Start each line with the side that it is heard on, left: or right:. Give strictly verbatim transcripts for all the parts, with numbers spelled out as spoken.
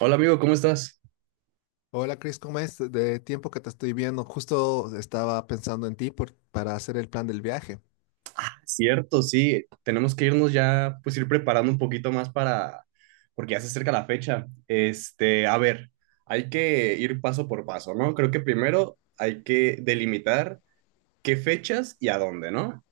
right: Hola amigo, ¿cómo estás?
left: Hola Chris, ¿cómo es? De tiempo que te estoy viendo, justo estaba pensando en ti por- para hacer el plan del viaje.
right: Cierto, sí, tenemos que irnos ya, pues ir preparando un poquito más para, porque ya se acerca la fecha. Este, a ver, hay que ir paso por paso, ¿no? Creo que primero hay que delimitar qué fechas y a dónde, ¿no?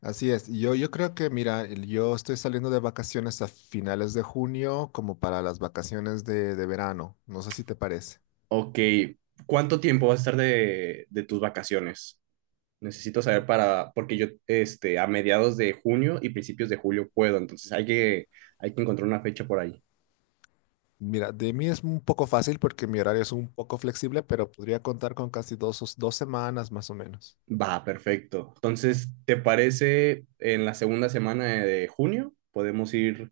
left: Así es, yo, yo creo que, mira, el- yo estoy saliendo de vacaciones a finales de junio como para las vacaciones de, de verano, no sé si te parece.
right: Ok, ¿cuánto tiempo va a estar de, de tus vacaciones? Necesito saber para, porque yo, este, a mediados de junio y principios de julio puedo, entonces hay que, hay que encontrar una fecha por ahí.
left: Mira, de mí es un poco fácil porque mi horario es un poco flexible, pero podría contar con casi dos, dos semanas más o menos.
right: Va, perfecto. Entonces, ¿te parece en la segunda semana de junio? Podemos ir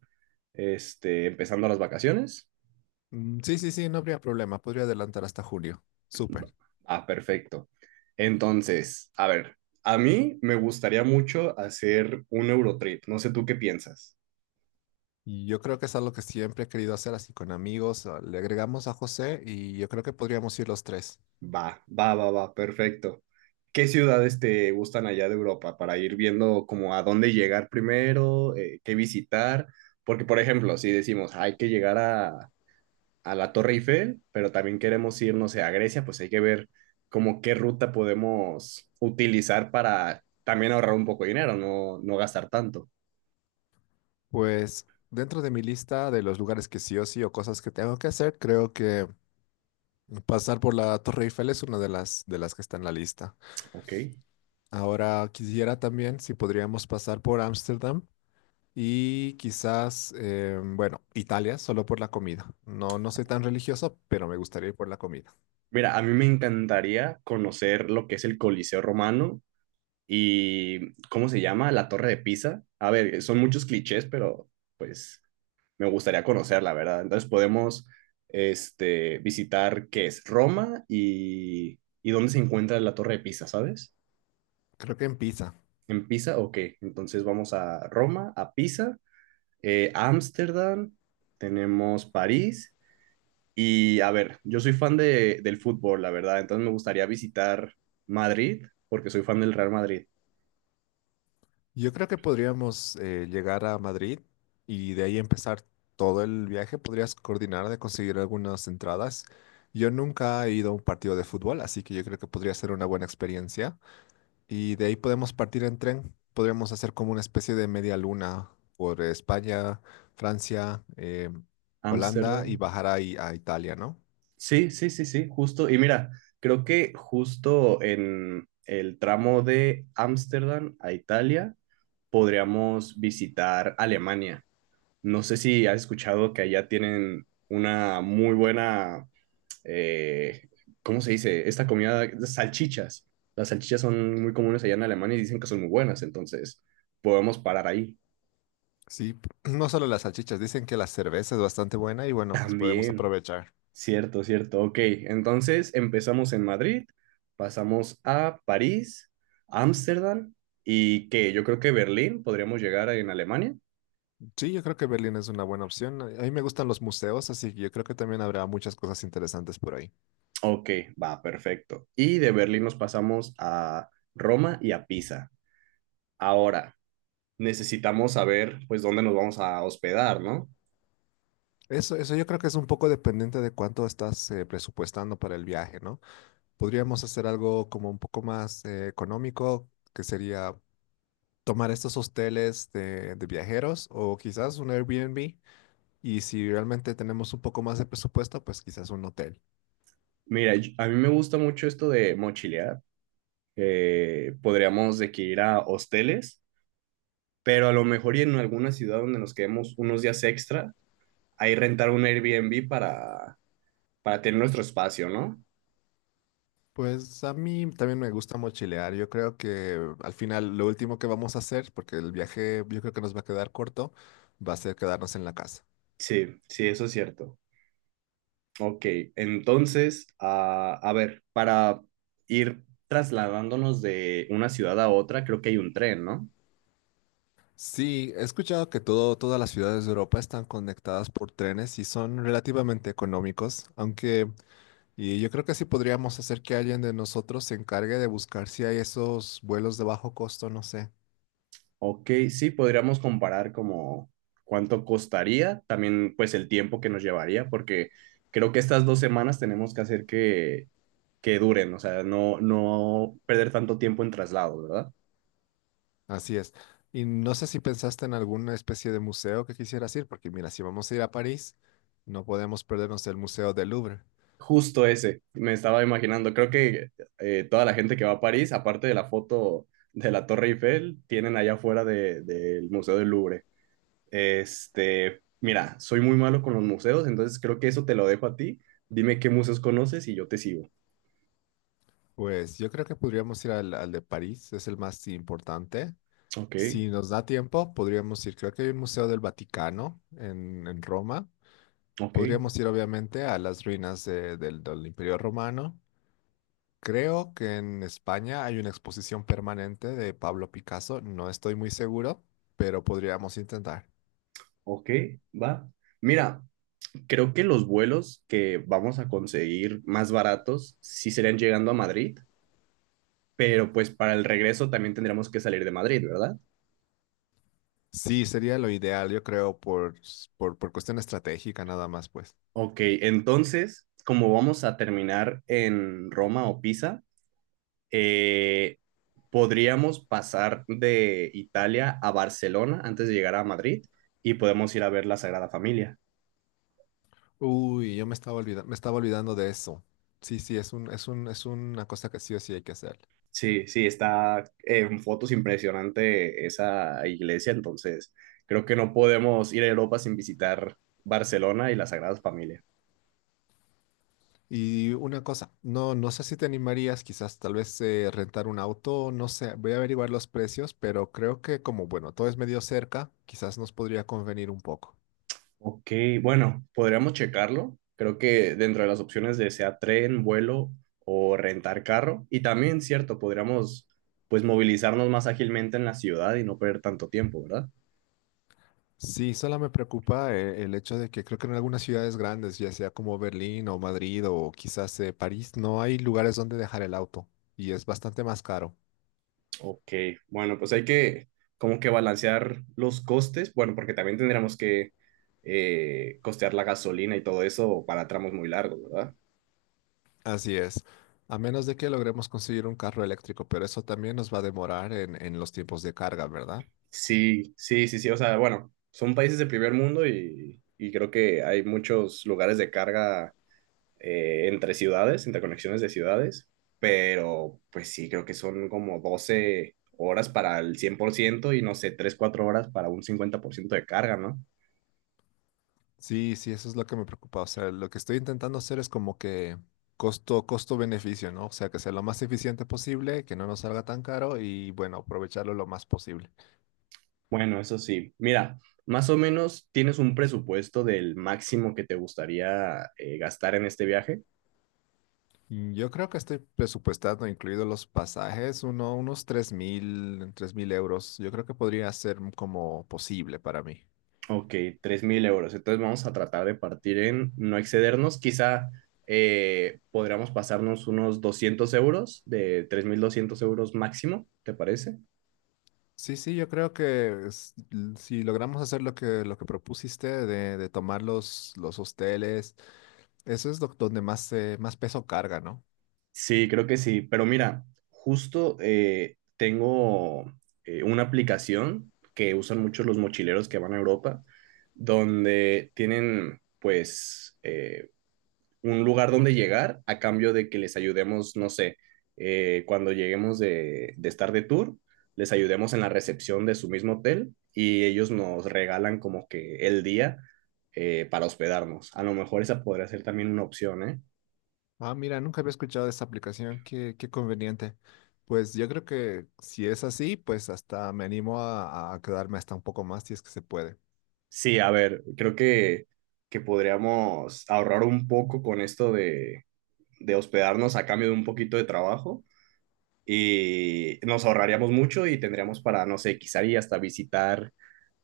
right: este, empezando las vacaciones.
left: Mm, sí, sí, sí, no habría problema, podría adelantar hasta julio. Súper.
right: Ah, perfecto. Entonces, a ver, a mí me gustaría mucho hacer un Eurotrip. No sé tú qué piensas.
left: Y yo creo que es algo que siempre he querido hacer así con amigos. ah, Le agregamos a José y yo creo que podríamos ir los tres.
right: Va, va, va, va, perfecto. ¿Qué ciudades te gustan allá de Europa para ir viendo como a dónde llegar primero, eh, qué visitar? Porque, por ejemplo, si decimos, hay que llegar a, a la Torre Eiffel, pero también queremos ir, no sé, a Grecia, pues hay que ver como qué ruta podemos utilizar para también ahorrar un poco de dinero, no, no gastar tanto.
left: Pues dentro de mi lista de los lugares que sí o sí o cosas que tengo que hacer, creo que pasar por la Torre Eiffel es una de las de las que está en la lista.
right: Ok.
left: Ahora quisiera también si podríamos pasar por Ámsterdam y quizás eh, bueno, Italia solo por la comida. No no soy tan religioso, pero me gustaría ir por la comida.
right: Mira, a mí me encantaría conocer lo que es el Coliseo Romano y, ¿cómo se llama? La Torre de Pisa. A ver, son muchos clichés, pero pues me gustaría conocerla, ¿verdad? Entonces podemos este, visitar qué es Roma y, y dónde se encuentra la Torre de Pisa, ¿sabes?
left: Creo que en Pisa.
right: ¿En Pisa? Ok, entonces vamos a Roma, a Pisa, eh, Ámsterdam, tenemos París y a ver, yo soy fan de, del fútbol, la verdad, entonces me gustaría visitar Madrid porque soy fan del Real Madrid.
left: Yo creo que podríamos eh, llegar a Madrid y de ahí empezar todo el viaje. Podrías coordinar de conseguir algunas entradas. Yo nunca he ido a un partido de fútbol, así que yo creo que podría ser una buena experiencia. Y de ahí podemos partir en tren. Podríamos hacer como una especie de media luna por España, Francia, eh, Holanda y
right: Ámsterdam.
left: bajar ahí a Italia, ¿no?
right: Sí, sí, sí, sí, justo. Y mira, creo que justo en el tramo de Ámsterdam a Italia podríamos visitar Alemania. No sé si has escuchado que allá tienen una muy buena eh, ¿cómo se dice? Esta comida, las salchichas. Las salchichas son muy comunes allá en Alemania y dicen que son muy buenas, entonces podemos parar ahí.
left: Sí, no solo las salchichas, dicen que la cerveza es bastante buena y bueno, pues podemos
right: También,
left: aprovechar.
right: cierto, cierto. Ok, entonces empezamos en Madrid, pasamos a París, Ámsterdam y que yo creo que Berlín podríamos llegar en Alemania.
left: Sí, yo creo que Berlín es una buena opción. A a mí me gustan los museos, así que yo creo que también habrá muchas cosas interesantes por ahí.
right: Ok, va, perfecto. Y de Berlín nos pasamos a Roma y a Pisa. Ahora, necesitamos saber pues dónde nos vamos a hospedar, ¿no?
left: Eso, eso yo creo que es un poco dependiente de cuánto estás eh, presupuestando para el viaje, ¿no? Podríamos hacer algo como un poco más eh, económico, que sería tomar estos hosteles de, de viajeros o quizás un Airbnb. Y si realmente tenemos un poco más de presupuesto, pues quizás un hotel.
right: Mira, yo- a mí me gusta mucho esto de mochilear. Eh, podríamos de que ir a hosteles, pero a lo mejor y en alguna ciudad donde nos quedemos unos días extra, ahí rentar un Airbnb para, para tener nuestro espacio, ¿no?
left: Pues a mí también me gusta mochilear. Yo creo que al final lo último que vamos a hacer, porque el viaje yo creo que nos va a quedar corto, va a ser quedarnos en la casa.
right: Sí, sí, eso es cierto. Ok, entonces, ah, a ver, para ir trasladándonos de una ciudad a otra, creo que hay un tren, ¿no?
left: Sí, he escuchado que todo, todas las ciudades de Europa están conectadas por trenes y son relativamente económicos, aunque y yo creo que sí podríamos hacer que alguien de nosotros se encargue de buscar si hay esos vuelos de bajo costo, no sé.
right: Ok, sí, podríamos comparar como cuánto costaría, también pues el tiempo que nos llevaría, porque creo que estas dos semanas tenemos que hacer que, que duren, o sea, no, no perder tanto tiempo en traslado, ¿verdad?
left: Así es. Y no sé si pensaste en alguna especie de museo que quisieras ir, porque mira, si vamos a ir a París, no podemos perdernos el Museo del Louvre.
right: Justo ese, me estaba imaginando, creo que eh, toda la gente que va a París, aparte de la foto de la Torre Eiffel, tienen allá afuera de- del Museo del Louvre. Este, mira, soy muy malo con los museos, entonces creo que eso te lo dejo a ti. Dime qué museos conoces y yo te sigo.
left: Pues yo creo que podríamos ir al, al de París, es el más importante.
right: Ok,
left: Si nos da tiempo, podríamos ir, creo que hay un Museo del Vaticano en, en Roma.
right: ok,
left: Podríamos ir obviamente a las ruinas de- del, del Imperio Romano. Creo que en España hay una exposición permanente de Pablo Picasso, no estoy muy seguro, pero podríamos intentar.
right: ok, va. Mira, creo que los vuelos que vamos a conseguir más baratos sí serían llegando a Madrid, pero pues para el regreso también tendríamos que salir de Madrid, ¿verdad?
left: Sí, sería lo ideal, yo creo, por, s- por, por cuestión estratégica nada más, pues.
right: Ok, entonces, como vamos a terminar en Roma o Pisa, eh, podríamos pasar de Italia a Barcelona antes de llegar a Madrid y podemos ir a ver la Sagrada Familia.
left: Uy, yo me estaba olvidando, me estaba olvidando de eso. Sí, sí, es un, es un, es una cosa que sí o sí hay que hacer.
right: Sí, sí, está en fotos impresionante esa iglesia, entonces creo que no podemos ir a Europa sin visitar Barcelona y la Sagrada Familia.
left: Y una cosa, no, no sé si te animarías, quizás tal vez eh, rentar un auto, no sé, voy a averiguar los precios, pero creo que como, bueno, todo es medio cerca, quizás nos podría convenir un poco.
right: Ok, bueno, podríamos checarlo. Creo que dentro de las opciones de sea tren, vuelo o rentar carro, y también, cierto, podríamos pues movilizarnos más ágilmente en la ciudad y no perder tanto tiempo, ¿verdad?
left: Sí, solo me preocupa eh, el hecho de que creo que en algunas ciudades grandes, ya sea como Berlín o Madrid o quizás eh, París, no hay lugares donde dejar el auto y es bastante más caro.
right: Ok, bueno, pues hay que como que balancear los costes, bueno, porque también tendríamos que eh, costear la gasolina y todo eso para tramos muy largos, ¿verdad?
left: Así es, a menos de que logremos conseguir un carro eléctrico, pero eso también nos va a demorar en, en los tiempos de carga, ¿verdad?
right: Sí, sí, sí, sí, o sea, bueno, son países de primer mundo y, y creo que hay muchos lugares de carga eh, entre ciudades, interconexiones de ciudades, pero pues sí, creo que son como doce horas para el cien por ciento y no sé, tres cuatro horas para un cincuenta por ciento de carga, ¿no?
left: Sí, sí, eso es lo que me preocupa. O sea, lo que estoy intentando hacer es como que costo, costo-beneficio, ¿no? O sea, que sea lo más eficiente posible, que no nos salga tan caro y bueno, aprovecharlo lo más posible.
right: Bueno, eso sí. Mira, más o menos tienes un presupuesto del máximo que te gustaría eh, gastar en este viaje.
left: Mm, Yo creo que estoy presupuestando, incluidos los pasajes, uno, unos tres mil, tres mil euros. Yo creo que podría ser como posible para mí.
right: Ok, tres mil euros. Entonces vamos a tratar de partir en no excedernos. Quizá eh, podríamos pasarnos unos doscientos euros, de tres mil doscientos euros máximo, ¿te parece?
left: Sí, sí, yo creo que s- l- si logramos hacer lo que, lo que propusiste de, de tomar los, los hosteles, eso es lo- donde más, eh, más peso carga, ¿no?
right: Sí, creo que sí. Pero mira, justo eh, tengo eh, una aplicación que usan mucho los mochileros que van a Europa, donde tienen pues eh, un lugar donde llegar a cambio de que les ayudemos, no sé, eh, cuando lleguemos de, de estar de tour, les ayudemos en la recepción de su mismo hotel y ellos nos regalan como que el día eh, para hospedarnos. A lo mejor esa podría ser también una opción, ¿eh?
left: Ah, mira, nunca había escuchado de esta aplicación, qué, qué conveniente. Pues yo creo que si es así, pues hasta me animo a, a quedarme hasta un poco más si es que se puede.
right: Sí, a ver, creo que, que podríamos ahorrar un poco con esto de, de hospedarnos a cambio de un poquito de trabajo y nos ahorraríamos mucho y tendríamos para, no sé, quizá y hasta visitar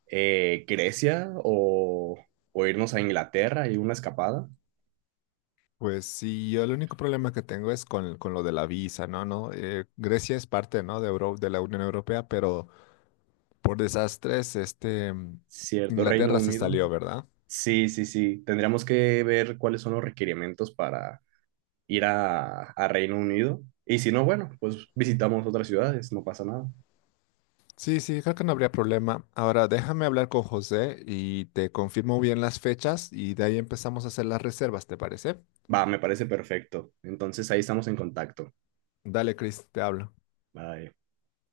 right: eh, Grecia o, o irnos a Inglaterra y una escapada,
left: Pues sí, yo el único problema que tengo es con, con lo de la visa, ¿no? ¿No? Eh, Grecia es parte, ¿no? De Euro- de la Unión Europea, pero por desastres, este, mm,
right: ¿cierto? Reino
left: Inglaterra se
right: Unido.
left: salió, ¿verdad?
right: Sí, sí, sí. Tendríamos que ver cuáles son los requerimientos para ir a, a, Reino Unido. Y si no, bueno, pues visitamos otras ciudades, no pasa nada.
left: Sí, sí, creo que no habría problema. Ahora déjame hablar con José y te confirmo bien las fechas y de ahí empezamos a hacer las reservas, ¿te parece?
right: Va, me parece perfecto. Entonces ahí estamos en contacto.
left: Dale, Chris, te hablo.
right: Bye.